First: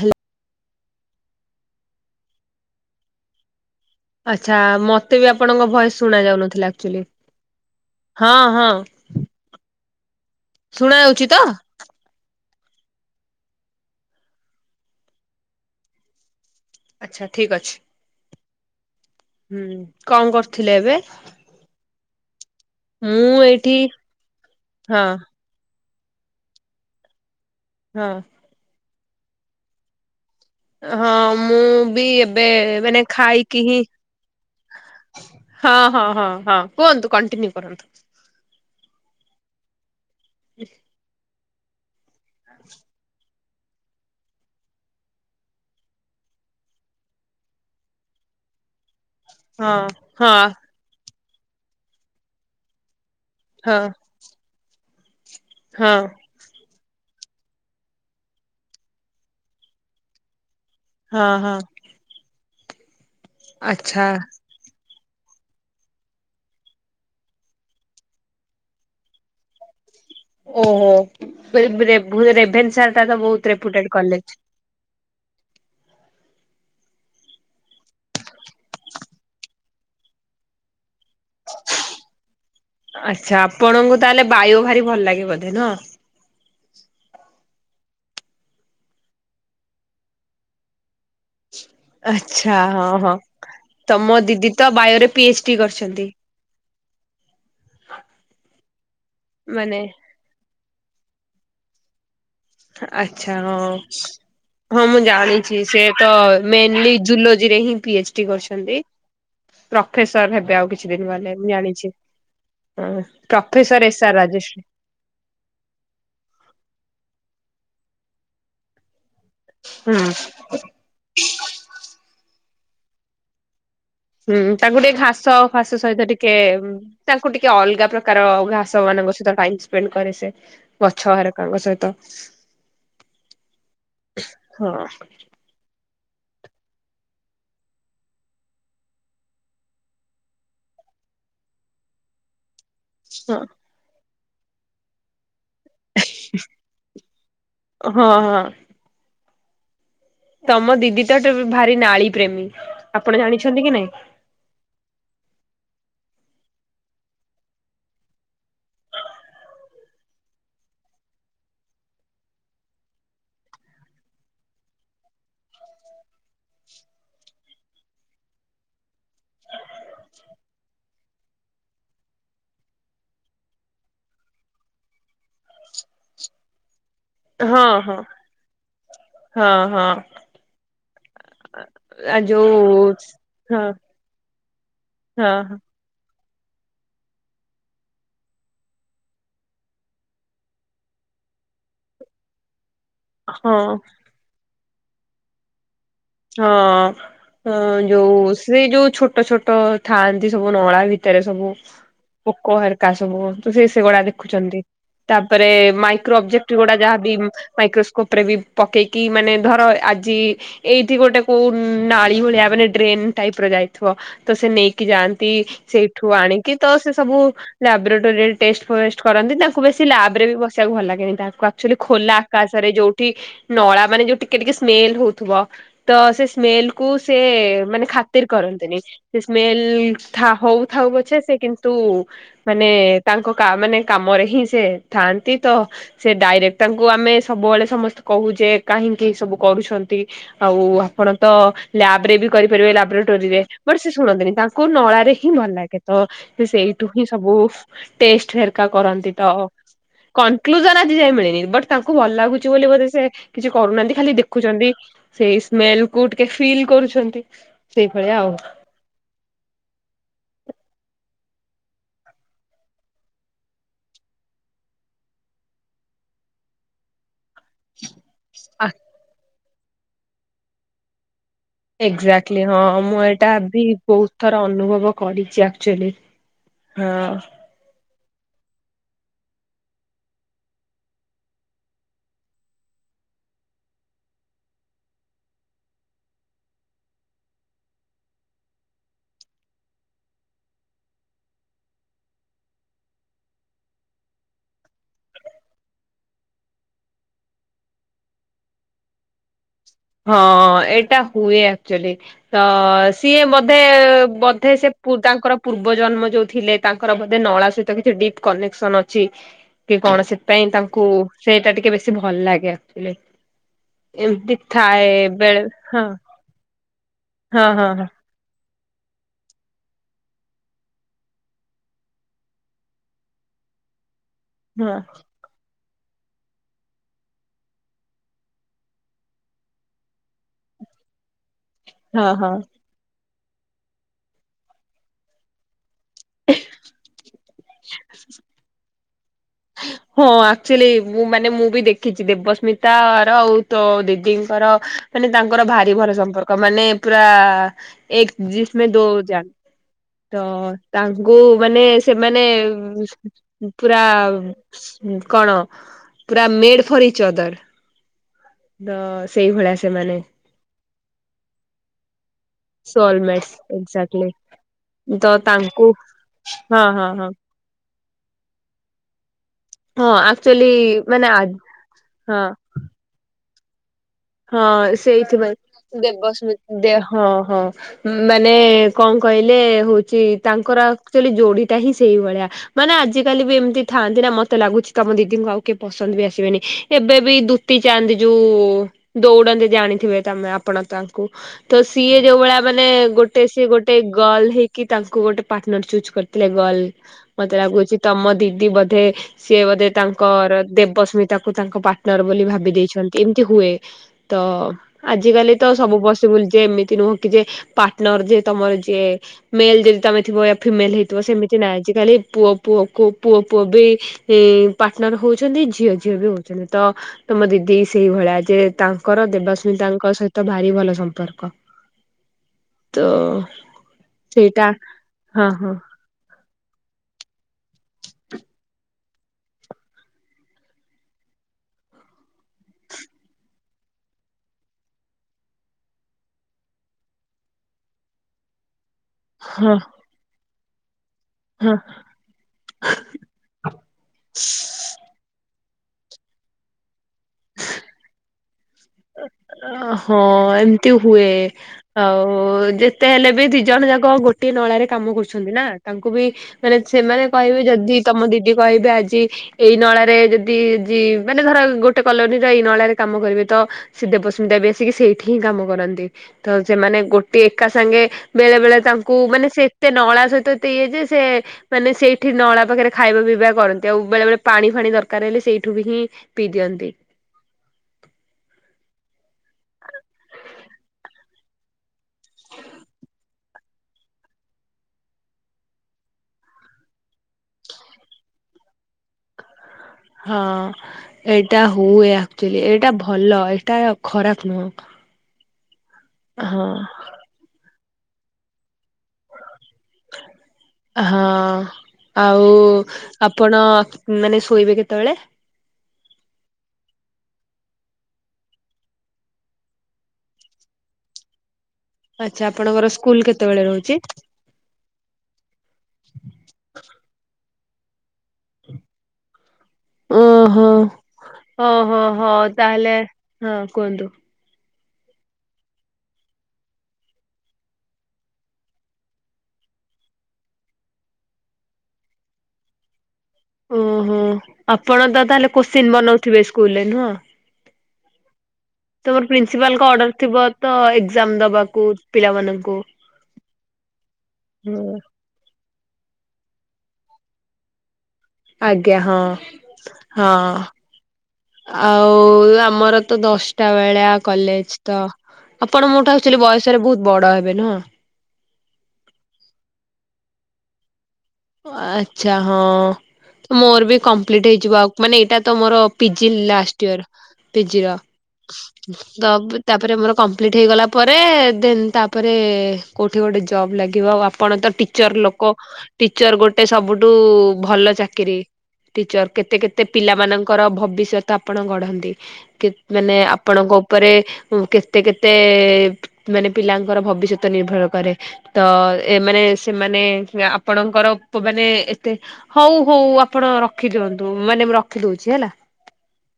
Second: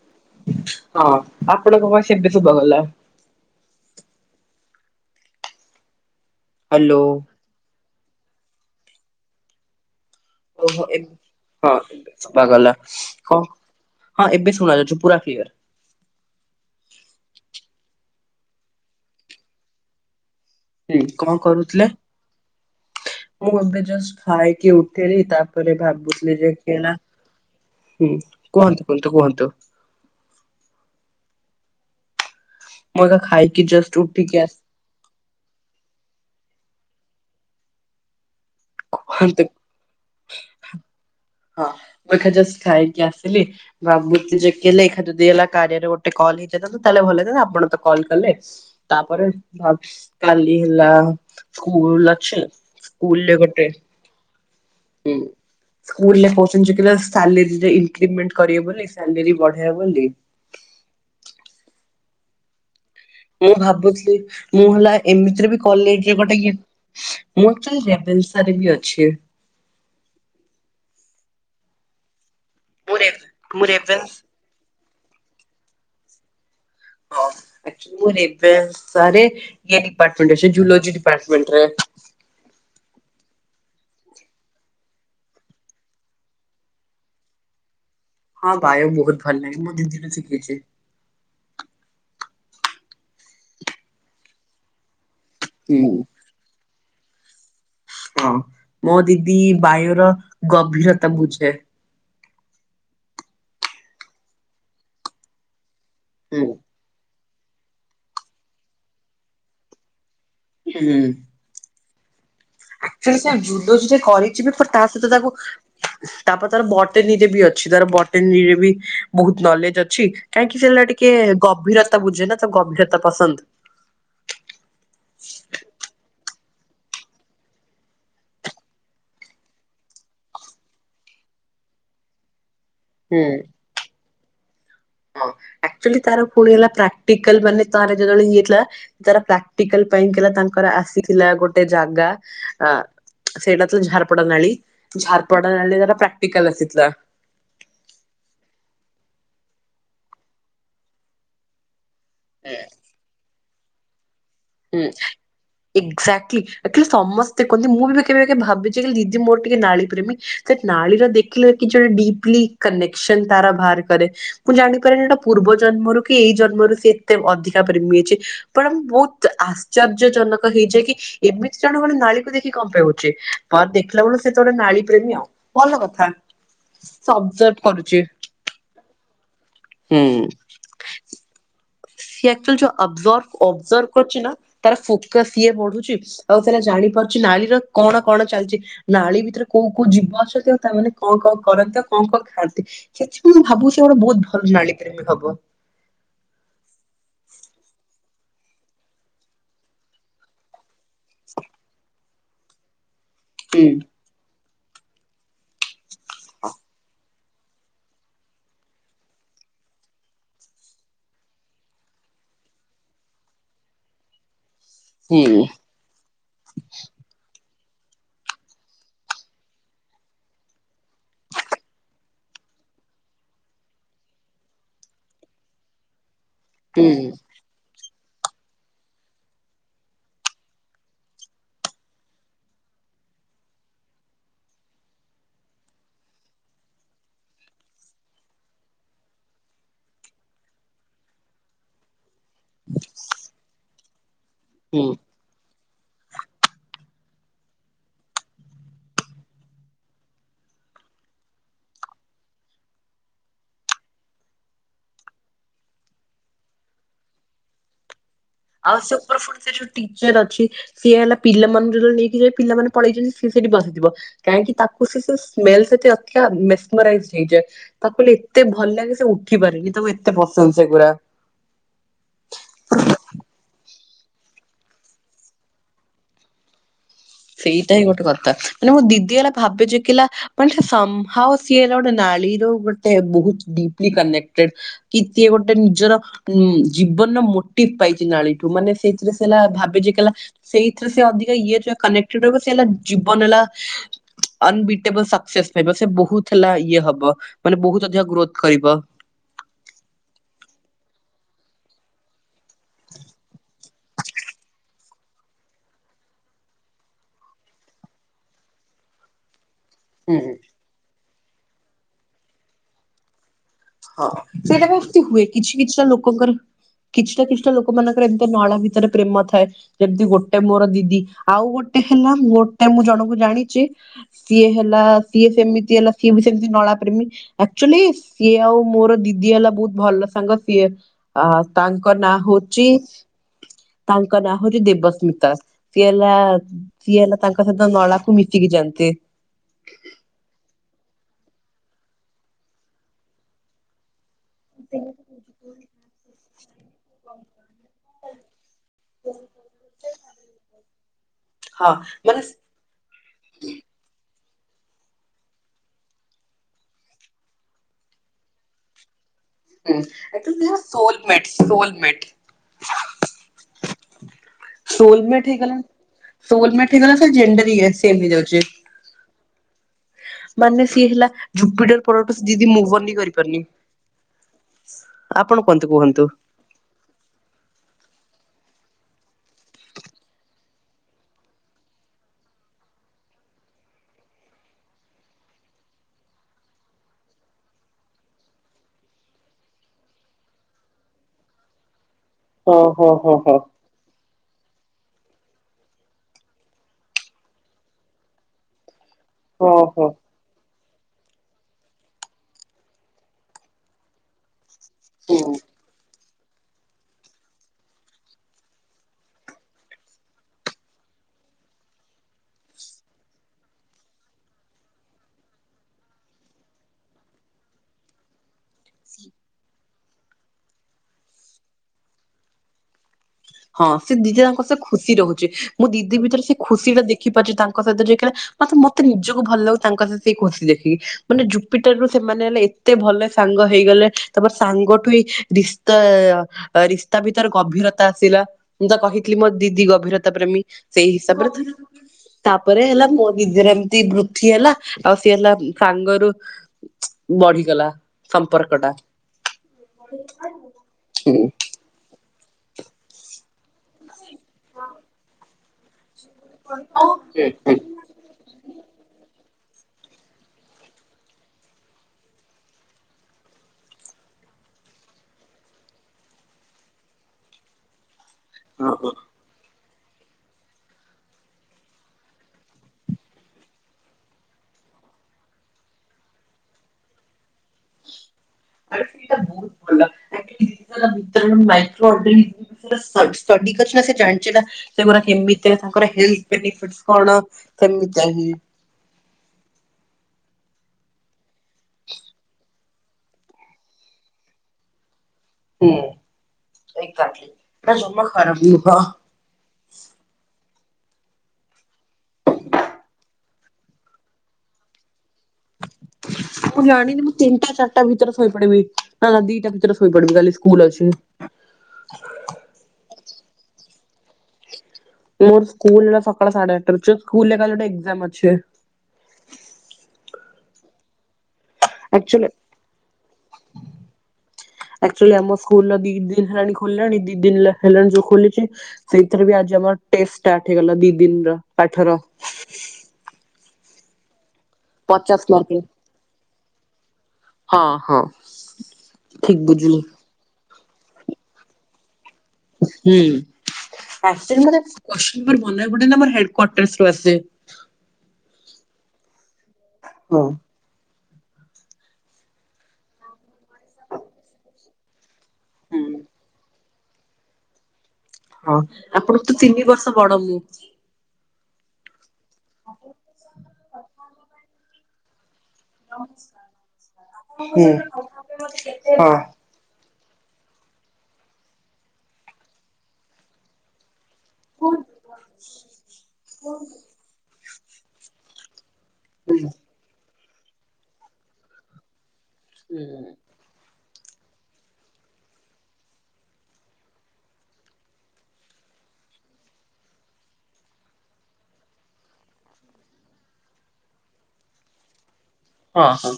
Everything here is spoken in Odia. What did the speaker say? ହେ ହଁ ଆପଣଙ୍କ ଭଏସ ସେବେଶୁଭ ଗଲା। ଆଚ୍ଛା ମତେ ବି ଆପଣଙ୍କ ଭୟସ ଶୁଣା ଯାଉନଥିଲା ହାଲୋ ଆକଚୁଆଲି ହଁ ହଁ। [inaudible] ଓହୋ ଶୁଣା ଯାଉଛି ତ ହଁ। ଗଲା କଣ ହଁ ଏବେ ଶୁଣ ଯାଉଚି ପୁରା କ୍ଲିୟର। ଆଚ୍ଛା ଠିକ ଅଛି। ହୁଁ କଣ କରୁ ହୁଁ କଣ କରୁଥିଲେ? ମୁଁ ଏବେ ଜଷ୍ଟ ଖାଇକି ହଁ ଉଠିଲି, ତାପରେ ଭାବି ବିଲି ଯେ କିଏ ନା ହଁ ହୁଁ କୁହନ୍ତୁ କୁହନ୍ତୁ କୁହନ୍ତୁ। ହଁ ମୁଁ ବି ଏ ଏବେ ମାନେ ମୁଁ ଏକା ଖାଇକି ହିଁ ଜଷ୍ଟ ଉଠିକି ଆସ ହଁ ହଁ ହଁ ହଁ। କୁହନ୍ତୁ କଣ୍ଟିନ୍ୟୁ କରନ୍ତୁ। [unintelligible] ହଁ ମୁଁ ଖାଲି ଜଷ୍ଟ ଖାଇକି ଆସି ଥିଲି ଭାବୁଥିଲି [unintelligible] ଯଦି ହେଲା କାରୟାର ଗୋଟେ କଲ ହେଇଯାଇଥାନ୍ତା ତ ତାହେଲେ ଭଲହେଇଥାନ୍ତା ଆପଣ ତ କଲ୍ କଲେ [unintelligible] ତାପରେ ହଁ ଭାବି ହଁ କାଲି ହେଲା ସ୍କୁଲ ଅଛି। ସ୍କୁଲରେ ଗୋଟେ ହଁ। ହୁଁ ହଁ ସ୍କୁଲରେ କହୁଚନ୍ତି [unintelligible] ସାଲେରୀରେ ଇନକ୍ରିମେଣ୍ଟ କରିବେ ବୋଲି, ସାଲେରୀ ବଢ଼ାଅ ବୋଲି ହଁ ହଁ। ମୁଁ ଆଚ୍ଛା ଭାବୁଥିଲି ମୁଁ ହେଲା ଏମିତିରେ ବି କଲେଜରେ ଗୋଟେ ମୁଁ ଆକଚୁଆଲି ରେଭେନ୍ସାରେ ବି ଅଛି। ଓହୋ। ରେ-ରେଭୁ-ରେଭୁ-ରେଭେନ୍ସା ମୁଁ ରେ ଟାତ ବହୁତ ମୁଁ ରେପୁଟେଡ ରେଭେନ୍ସ କଲେଜ। ହଁ। ଆକଚୁଆଲି ମୋର ରେଭେନ୍ସାରେ ଇଏ ଡିପାର୍ଟମେଣ୍ଟରେ ଅଛି ଜୁଲୋଜି ଡିପାର୍ଟମେଣ୍ଟ ରେ। ଆଚ୍ଛା ଆପଣଙ୍କୁ ତାହେଲେ ବାୟୋ ଭାରି ଭଲ ଲାଗେ ବୋଧେ ନୁହଁ? ହଁ ବାୟୋ ବହୁତ ଭଲ ଲାଗେ ମୁଁ ଦିଦି ଠୁ ଶିଖିଚି। ଆଚ୍ଛା ହଁ ହଁ ତମ ଦିଦି ତ ବାୟୋରେ ପି ଏଚ ଡି ହୁଁ କରିଛନ୍ତି। ହଁ ମୋ ଦିଦି ମାନେ ବାୟୋ ର ଗଭୀରତା ବୁଝେ। ଆଚ୍ଛା। ହଁ ହଁ ମୁଁ ଜାଣିଚି ସେ ତ ହୁଁ ମେନ୍ଲି ଜୁଲୋ ଜିରେ ହିଁ ପି ଏଚ ଡି କରିଛନ୍ତି। ପ୍ରଫେସର ହେବେ ଆଉ କିଛି ଦିନ ଗଲେ ମୁଁ ଜାଣିଛି। ହଁ ଆକଚୁଆଲି ସିନା ପ୍ରଫେସର ଜୁଲୋଜିରେ ଏସ୍ ଆର୍ କରିଛି ବି ରାଜେଶ୍ରୀ। ବଟ ତା ସହିତ ତାକୁ ତାପରେ ତାର ବଟନିରେ ବି ଅ ଛି। ତାର ବଟନି ବି ବହୁତ ନଲେଜ ହୁଁ ଅଛି କାହିଁକି ସେହେଲା ଟିକେ ଗଭୀରତା ବୁଝେ ନା ତା ଗଭୀରତା ପସନ୍ଦ। ହୁଁ ତାକୁ ଟିକେ ଘାସ ଆଉ ଫାସ ସହିତ ଟି ଟିକେ ତାଙ୍କୁ ଟିକେ ଅଲଗା ପ୍ରକାର ଘାସ ମାନଙ୍କ ସହିତ ଟାଇମ ସ୍ପେଣ୍ଡ କରେ ସେ ଗଛ [unintelligible] ଙ୍କ ସହିତ। ହୁଁ। [inaudible] ହଁ ଆକଚୁଲି ତାର ପୁଣି ହେଲା ପ୍ରାକ୍ଟିକାଲ ମାନେ ତ ଯେତେବେଳେ ଇଏ ଥିଲା ତାର ପ୍ରାକ୍ଟିକାଲ ପାଇଁ ହେଲା ତାଙ୍କର ଆସି ଥିଲା ଗୋଟେ ଜାଗା ହଁ। ଅ ସେଇଟା ଥିଲା ଝାରପଡା ନାଳୀ ଝାର ପଢ ଆ ପ୍ରାକ୍ଟିକଲ ଆସିଥିଲା। ହଁ ହଁ ତମ ଦିଦି ତେ ଭାରି ନାଳ ପ୍ରେମୀ ଆପଣ ଜାଣିଛନ୍ତି କି ନାଇଁ? ହୁଁ। ଏକ୍ଜାକ୍ଟଲିଚଲି ସମସ୍ତେ କୁହନ୍ତି ମୁଁ ବି କେବେ କେ ଭାବିଛି ଦିଦି ମୋର ଟିକେ ନାଳି ପ୍ରେମୀ ମତେ ନଳୀର ଦେଖିଲେ କିଛି ଡିପ୍ଲି କନେସନ ତାର ବାହାର କରେ ମୁଁ ଜାଣିପାରେନି ପୂବ ମ ଜନ୍ମରୁ କି ଏଇ ଜନ୍ମରୁ ସିଏ ଏତେ ଅଧିକା ପରେ ହେଇଚି ବଟ ଆମେ ବହୁ ଆଶ୍ଚର୍ଯ୍ୟ ଜନକ ହେଇଯାଇଏ। କି ଏମିତି ଜଣ ଗେ ନାଳକୁ ଦେଖି କମ ପାଉଛେ ପ ଦେଖିଲା ବେଳ ସେତ ଗୋଟେ ନଳୀ ପ୍ରେମୀ ଆଉ ଭଲ କଥା ସବଜବ ହଁ ହଁ କରୁଚି। ହଁ ହଁ। ଆ ସିଏ ଯୋଉ ଆବଜର୍ଭ ହଁ ଅବଜର୍ବ କରଛି ନା ତାର ଫୋକସ ଇଏ ହଁ ବଢୁଚି ଆଉ ସେଟ ଜାଣିପାରୁଚ ନାଳୀର କଣ କଣ ଚାଲିଛି ନାଳ ଭିତରେ କୋଉ କୋଉ ଯିବ ଅଛନ୍ତି ଆଉ ତାମାନେ କଣ କଣ କରନ୍ତି କଣ କଣ ଖାଆନ୍ତି ସେଥିପାଇଁ ମୁଁ ହଁ। ଭାବୁଛି ଗୋଟେ ବହୁତ ଭଲ ନାଳୀ ପ୍ରେମୀ ହବ। ହଁ ଯୋଉ ସେ ଯୋଉ ଛୋଟ ଛୋଟ ଥାଆନ୍ତି ସବୁ ନଳା ଭି ଭିତରେ ସବୁ ପୋକ ହେରକା ସବୁ ତ ସେ ହୁଁ ସେଗୁଡା ଦେଖୁଛନ୍ତି। ତାପରେ ମାଇକ୍ରୋ ଅବଜେକ୍ଟ ଗୁଡା ଯାହାବି ମାଇକ୍ରୋସ୍କୋପ ରେ ବି ପକେଇକି ମାନେ ଧର ଆଜି ଏଇଠି ଗୋଟେ କୋଉ ନାଳ ଭଳିଆ ମାନେ ଡ୍ରେନ୍ ଟାଇପ ର ଯାଇଥିବ ତ ସେ ନେଇକି କି ଯାଆନ୍ତି ହୁଁ ସେଇଠୁ ଆଣିକି ତ ସେ ସବୁ ଲାବୋରେଟୋରୀରେ ଟେଷ୍ଟ ଫଷ୍ଟ କରନ୍ତି ତାଙ୍କୁ ବେଶୀ ଲବ୍ରରେ ବି ବସିବାକୁ ଭଲ ଲାଗେନି ତାଙ୍କୁ ଆକ୍ଚୁଆଲି ଖୋଲା ଆକାଶ ଯୋଉଠି ନଳା ମାନେ ଯୋଉ ଟିକେ ଟିକେ ସ୍ମେଲ ହୋଉଥିବ। ତ ସେ ସ୍ମେଲ କୁ ହୁଁ ସେ ମାନେ ଖା ଖାତିର କରନ୍ତିନି ସେ ସ୍ମେଲ ହଉଥାଉ ପଛେ ସେ କିନ୍ତୁ ମାନେ ମାନେ କାମରେ ହିଁ ସେ ଥାନ୍ତି ତ ସେ ଡାଇରେକ୍ଟ ତାଙ୍କୁ ଆମେ ସବୁବେଳେ ସମସ୍ତେ କହୁଛ କାହିଁକି ସବୁ କରୁଛନ୍ତି। ଆଉ ଆପଣ ତ ଲ୍ୟାବ ରେ ବି କରିପାରିବେ ଲାବୋରେଟୋରୀରେ ମୋରେ ସେ ଶୁଣନ୍ତିନି ତାଙ୍କୁ ହୁଁ ନଳାରେ ହିଁ ଭଲ ଲାଗେ। ତ ସେ ସେଇଠୁ ହିଁ ସବୁ ଟେଷ୍ଟ ଫରକା କରନ୍ତି ତ। କନକ୍ଲୁଜନ ଆଜି ଯାଇ ମିଳିନି ବଟ ତାଙ୍କୁ ଭଲ ଲାଗୁଛି ବୋଲି ବୋଧେ ସେ କିଛି କରୁନାହାନ୍ତି ଖାଲି ଦେଖୁଛନ୍ତି। ସେଇ ସ୍ମେଲ କୁ ଟିକେ ଫିଲ୍ କରୁଛନ୍ତି ସେଇଭଳିଆ ଆଉ। ଆଉ ସେ ଉପର ସେ ଯୋଉ ଟିଚର ଅଛି ସିଏ ହେଲା ପିଲାମାନଙ୍କୁ ଯ ନେଇକି ଯାଇ ପିଲାମାନେ ପଳେଇଛନ୍ତି ସେଠି ବସିଥିବ କାହିଁକି ତାକୁ ସେ ସ୍ମେଲ ସେତି ଅଧିକାଇ ମେଶ୍ମଲାଇଜ ହେଇଯାଏ। ତାକୁ କହିଲଲେ ଏତେ ଭଲ ଲାଗେ ସେ ଉଠି ପାରେନି ତାକୁ ଏତେ ପସନ୍ଦ ସେଗୁରା। ଏକ୍ଜାକ୍ଟଲି ହଁ ମୁଁ ଏଇଟା ବହୁତ ଥର ଅନୁଭବ କରିଛି ଆକ୍ଚୁଆଲି ହଁ ସେଇଟା ହିଁ ଗୋଟେ କ ମାନେ ମୋ ଦିଦି ହେଲା ଭାବେ ଯେ କିଲା ମାନେ ସେ ସମ୍ଭଓ ସିଏ ହେଲା ଗୋଟେ ନଳୀରୁ ଗୋଟେ ଡିପଲି କନେକ୍ଟେଡ୍ କି କିଏ ଗୋଟେ ନିଜର ଉଁ ଜୀବନ ମୋଟିଭ ପାଇଚି ନା ନାଳୀଠୁ ମାନେ ସେଥିରେ ସିଏ ଭାବିଚି କଲା ସେଇଥିରେଧିକ ଇଏ କନେ ସେ ହେଲା ଜୀବ ନେଲା ଅନ୍ ବିଟେବଲ ସକ୍ସେସ୍ ପାଇ ସେ ବହୁତ ହେଲା ଇଏ ହବ ମାନେ ବହୁତ ଅଧିକ ଗ୍ରୋଥ କରିବ। ହଁ ଏଇଟା ହୁଏ ଆକ୍ଚୁଆଲି ତ ସିଏ ବୋଧେ, ବୋଧେ ସେ ତାଙ୍କର ପୂର୍ବ ଜନ୍ମ ଯୋଉ ଥିଲେ ତାଙ୍କର ବୋଧେ ନଳା ସହିତ କିଛି ଡିପ୍ କନେକ୍ସନ ଅଛି। କି କଣ? ହୁଁ ସେଥିପାଇଁ ତାଙ୍କୁ ସେଇଟା ଟିକେ ବେଶୀ ଭଲ ଲାଗେ, ଆଚୁଲି ହଁ ସେଇଟା ବି ଏମତି ହୁଏ, କିଛି କିଛିଟା ହଁ ଲୋକଙ୍କର କିଛିଟା ହଁ କିଛିଟା ହଁ ଲୋକ ମାନଙ୍କର ଏମିତି ନଳ ଭ ଭିତରେ ପ୍ରେମ ଥାଏ, ଯେମିତି ଗୋଟେ ମୋର ଦିଦି ଆଉ ଗୋଟେ ହେଲା ଗୋଟେ ମୁଁ ଜଣଙ୍କୁ ଜାଣିଛି ସିଏ ହଁ ହଁ ହେଲା, ସିଏ ସେମିତି ହେଲା ସିଏ ବି ସେମିତି ନଳା ପ୍ରେମୀ, ଆକ୍ଚୁଆଲି ସିଏ ଆଉ ମୋର ଦିଦି ହେଲା ବହୁତ ଭଲ ସାଙ୍ଗ ସିଏ ଅ ତାଙ୍କ ନାଁ ହଁ ହଁ। ହଉଛି ତାଙ୍କ ନାଁ ହଉଛି ଦେବସ୍ମିତା, ସିଏ ହେଲା ସିଏ ହେଲା ତାଙ୍କ ସହିତ ନଳା କୁ ମିଶିକି ଯାଆନ୍ତେ। ହଁ ଆଚୁଅଲି ମୁଁ ମାନେ, ମୁଁ ବି ଦେଖିଛି, ଦେବସ୍ମିତା ର ଆଉ ତୋ ଦିଦି ର ମାନେ ତାଙ୍କର ଭାରି ଭଲ ସମ୍ପର୍କ ମାନେ ପୁରା ଏକ ଆମେ ଦେହାନ୍ତ ତ [unintelligible] ଗୋଉ ମାନେ, ହଁ ସେମାନେ ମାନେ ପୁରା କଣ ପୁରା ମେଢ ଫରି ଚଦର ହୁଁ ଏ soul mate, soul mate soul mate, ଏକ୍ ଯାମେନ୍ ସୋଲ୍ ମେଟ୍ ହେଇଗଲା, ହୋଲ୍ ହଁ ମେଟ୍ ହଁ ହେଇଗଲାତ ହଁ ଜେଣ୍ଡେ ରିଏସ୍ ସେବ୍ ହେଇଯାଉଛି। ହଁ ଆକ୍ଚୁଆଲି ମାନେ ସିଏ ହେଲା ଆ ଜୁପିଟର ପୁ ହଁ ଯିଦି ମୁଁନି କରିପାରୁନି। ହଁ ସେଇଥିପାଇଁ, ଆପଣ କୁହନ୍ତୁ କୁହନ୍ତୁ। ଦେବମ ଦେ ହଁ ହଁ ମାନେ କଣ କହିଲେ ହଉଛି ତାଙ୍କର ଆଚୁଅଲି ଯୋଡିଟା ହିଁ ସେଇଭଳିଆ, ମାନେଆ ଆଜି କାଲି ବି ଏମିତି ଥାଆନ୍ତି ନା, ମତେ ଲାଗୁଛି ତମ ଦିଦିଙ୍କୁ ଆଉ କେ ପସନ୍ଦ ବି ଆସିବେନି, ଏବେ ବି ଦୁତି ଚା ଯଉ ଦୋଉଡନ୍ତି ଜାଣିଥିବେ ତମେ ଆପଣ ତାଙ୍କୁ ତ ସେ ସିଏ ଯୋଉ ଭଳି ହଁ ମାନେ ହଁ ହଁ ଗୋଟେ, ହଁ ସିଏ ଗୋଟେ ଗଲ ହେଇକି, ତାଙ୍କୁ ଗୋଟେ ପାର୍ଟନର ଚୁଜ୍ କରିଥିଲେ ଗର୍ଲ, ମତେ ଲାଗୁଛି ତମ ଦିଦି ବୋଧେ ସିଏ ହଁ ବୋଧେ ହଁ ତାଙ୍କର ଦେବସ୍ମିତା କ ତାଙ୍କ ପାର୍ଟନର ବୋଲି ଭାବି ଦେଇଛନ୍ତି ଏମିତି ହୁଏ। ତ ଆଜିକାଲି ହୁଁ। ତ ସବୁ ବ ଏମିତି ନୁହ କି ଯେ ପାର୍ଟନର ଯିଏ ତମର ଯିଏ ମେଲ ଯଦି ତମେ ଥିବ ଫିମେଲ ହେଇଥିବ। ସେମିତି ନାହିଁ ଆଜିକାଲି ପୁଅ ପୁଅକୁ ପୁଅ ପୁଅ ବି ପାର୍ଟନର ହଉଛନ୍ତି ଝିଅ ଝିଅ ବି ହଉଛନ୍ତି, ତ ତମ ଦିଦି ସେଇଭଳିଆ ଯେ ତାଙ୍କର ଦେବାସ୍ମିତାଙ୍କ ସହିତ ଭାରି ଭଲ ସମ୍ପର୍କ ତ ହଁ ସେ ଦିଦେ ତାଙ୍କ ସେଇଟା ସହ ଖୁସି ରହୁଛି, ହଁ ହଁ ମୁଁ ଦିଦି ଭିତରେ ସେ ଖୁସି ଟା ଦେଖିପାରୁଛି ତାଙ୍କ ସହିତ ଯ [unintelligible] ଖ ନମେ ମତେ ନିଜକୁ ଭଲ ଲାଗୁ ତାଙ୍କ ସହିତ ସେଇ ଖୁସି ଦେଖିକି ମାନେ ଯେଉ ପିଟର ରୁ ସେମାନେ ହେଲେ ଏତେ ଭଲ ସାଙ୍ଗ। ହେଇଗଲେ, ତମର ସାଙ୍ଗଠୁ ହ ରିସ୍ତା ରିସ୍ତା ଭିତରେ ଗଭୀରତା। ଆସିଲା ମୁଁ ତା କହିଥିଲି, ମୋ ହଁ ଦିଦି ଗଭୀରତା ପ୍ରେମୀ। ସେଇ ହିସାବରେ, ତାପରେ ହେଲା ମୋ ନିଜର ଏମତି ବୃଦ୍ତି ହଁ। ହେଲା ଆଉ ସିଏ ହେଲା। ସାଙ୍ଗରୁ ବଢିଗଲା। ସମ୍ପର୍କ ଟା। ହଁ ଏମତି ହୁଏ ଆଉ ଓ ଯେତେ ହେଲେ ବି ଦିଜଣ ଯାକ ଗୋଟେ ଗୋଟିଏ ନଳାରେ କାମ କରୁଛନ୍ତି ନା ତାଙ୍କୁ ବି ମାନେ ସେମାନେ କହିବେ ଯଦି ତମ ଦିଦି କହିବେ ଆଜି ଏଇ ନଳାରେ ଯଦି ଯି, ମାନେ ଧର ଗୋଟେ କଲୋନୀ ଇନଳାରେ କାମ କରିବେ। ତ ସେ ଦେବସ୍ମୀତାବି ଆସିକି ସେଇଠି ହିଁ କାମ କରନ୍ତି, ତ ସେମାନେ ଗୋଟଏ ଏକା ସାଙ୍ଗେ ବେଳେ ବେଳେ ତାଙ୍କୁ ମାନେ ସେ ସେ ନଳା ସହିତ ଏତେ ଇଏ ଯେ, ସେ ମାନେ ସେଇଠି ନଳା ପାଖରେ ଖାଇବା ପିଇବା କରନ୍ତି ଆଉ ବେଳେ ବେଳେ ପାଣି ଫା ପାଣି ଦରକାର ହେଲେ ସେଇଠୁ ବି ହିଁ ପିଇ ଦିଅନ୍ତି। [inaudible] [unintelligible] ଚଡି କରିଚନା ସେ ଯାଚନା ତାଙ୍କର ହେଲ୍ ପେଟି ଫେସ୍ କଣ [unintelligible] [unintelligible] ହଁ ଏଇଟା ହୁଏ ଆଚୋଲି ଏଇଟା ଭ ଭଲ ଏଇଟା ଖରାପ ନୁହଁ। ହୁଁ ହଁ ସେଇ ଏଇଟା ଯମା ଖରାବ ନୁହଁ ହଁ ଆଉ ଆପଣ ମାନେ ଶୋଇବେ କେତେବେଳେ [unintelligible] ମୁଁ ଜଣିନି ମୁଁ ତିନିଟା ଚାରିଟା ଭିତରେ ଶୋଇପଡିବି ନା ଦିଟା ଭିତରେ ଶୋଇ ପଡିବି କାଲି ସ୍କୁଲ ଅଛି। ଆଚ୍ଛା ଆପଣଙ୍କର ସ୍କୁଲ କେତେବେଳେ ରହୁଛି? ମୋର ସ୍କୁଲ୍ ସକାଳ ସାଢେ ଆଠ ର ସ୍କୁଲ୍ ରେ କାଲି ଗୋଟେ ଏକ୍ସମ୍ ଅଛି। ଓ ହୋ। ଓହୋ ହଉ ଆକ୍ଚୁଆଲି ତାହଲେ ହଁ କୁହନ୍ତୁ? ଆଚୁଆଲି ଆମ ସ୍କୁଲ ଦି ଦିନ ହେଲାଣି ଖୋଲିଲାଣି ଦି ଦିନ ହେଲାଣି ଯୋଉ ଖୋଲିଛି ସେଇଥିରେ ବି ଆଜି ଆମ ଟେଷ୍ଟେ ଷ୍ଅଟେ ହେଇଗଲା ଦି ଦିନର ପାଠର। ଓହୋ ଆପଣ ଦ ପଚାଶ ତାହେଲେ ମାର୍କିଂ। କୋଶିନ ବନଉଥିବେ ସ୍କୁଲରେ ନୁହଁ? ହଁ ହଁ ତମର ଠିକ ପ୍ରିନ୍ସିପାଲଙ୍କ ବୁଝିଲୁ ଅର୍ଡର ଥିବ ତ ଏକ୍ଜାମ ଦବାକୁ ପିଲାମାନଙ୍କୁ। ହୁଁ ଫାଟାଇମିରେ ହଁ କୋଉ ଚି ଗୋଟେ ଆମର ହେଡ କଟର ରୁ ଆସେ। ଆଜ୍ଞା ହଁ ହଁ। ଆଉ ଆମର ତ ଦଶଟା ବେଳିଆ କଲେଜ ତ ଆପଣ ମୋଠୁ ଆଚ ବୟସରେ ବହୁତ ବଡ ହେବେ ନା? ହଁ ଆପଣ ତୁ ତିନି ବର୍ଷ ବଡ ମୁଁ। ଆଚଛା ହଁ ତ ମୋର ବି କମ୍ପ୍ଲିଟ ହେଇଯିବ ଆଉ ମାନେ ଏଇଟା ତ ମୋର ପିଜି ଲାଷ୍ଟ ଇୟର ହୁଁ ପିଜିର ହଁ। ତାପରେର ମୋର କପ୍ଲିଟ୍ ହେଇଗଲା ପରେ ଦେନ୍ ତାପରେ କେଉଁଠି ଗୋଟେ ଜବ୍ ଲାଗିବ। ଆପଣ ତ ଟିଚର ଲୋକ ଟିଚର ଗୋଟେ ସବୁଠୁ ଭଲ ଚାକିରିୀ। ଟିଚର କେତେ କେତେ ପିଲା ମାନଙ୍କର ଭବିଷ୍ୟତ ଆପଣ ଗଢନ୍ତି। ମାନେ ଆପଣଙ୍କ ଉପରେ କେତେ କେତେ ମାନେ ପିଲାଙ୍କର ଭବିଷ୍ୟତ ନିର୍ଭର କରେ ତ ମାନେ ସେମାନେ ଆପଣଙ୍କର ମାନେ ଏତେ ହଉ ହଉ ଆପଣ ରଖିଦିଅନ୍ତୁ ମାନେ ମୁ ରଖିଦଉଛି ହେଲା। ହଁ ହଁ।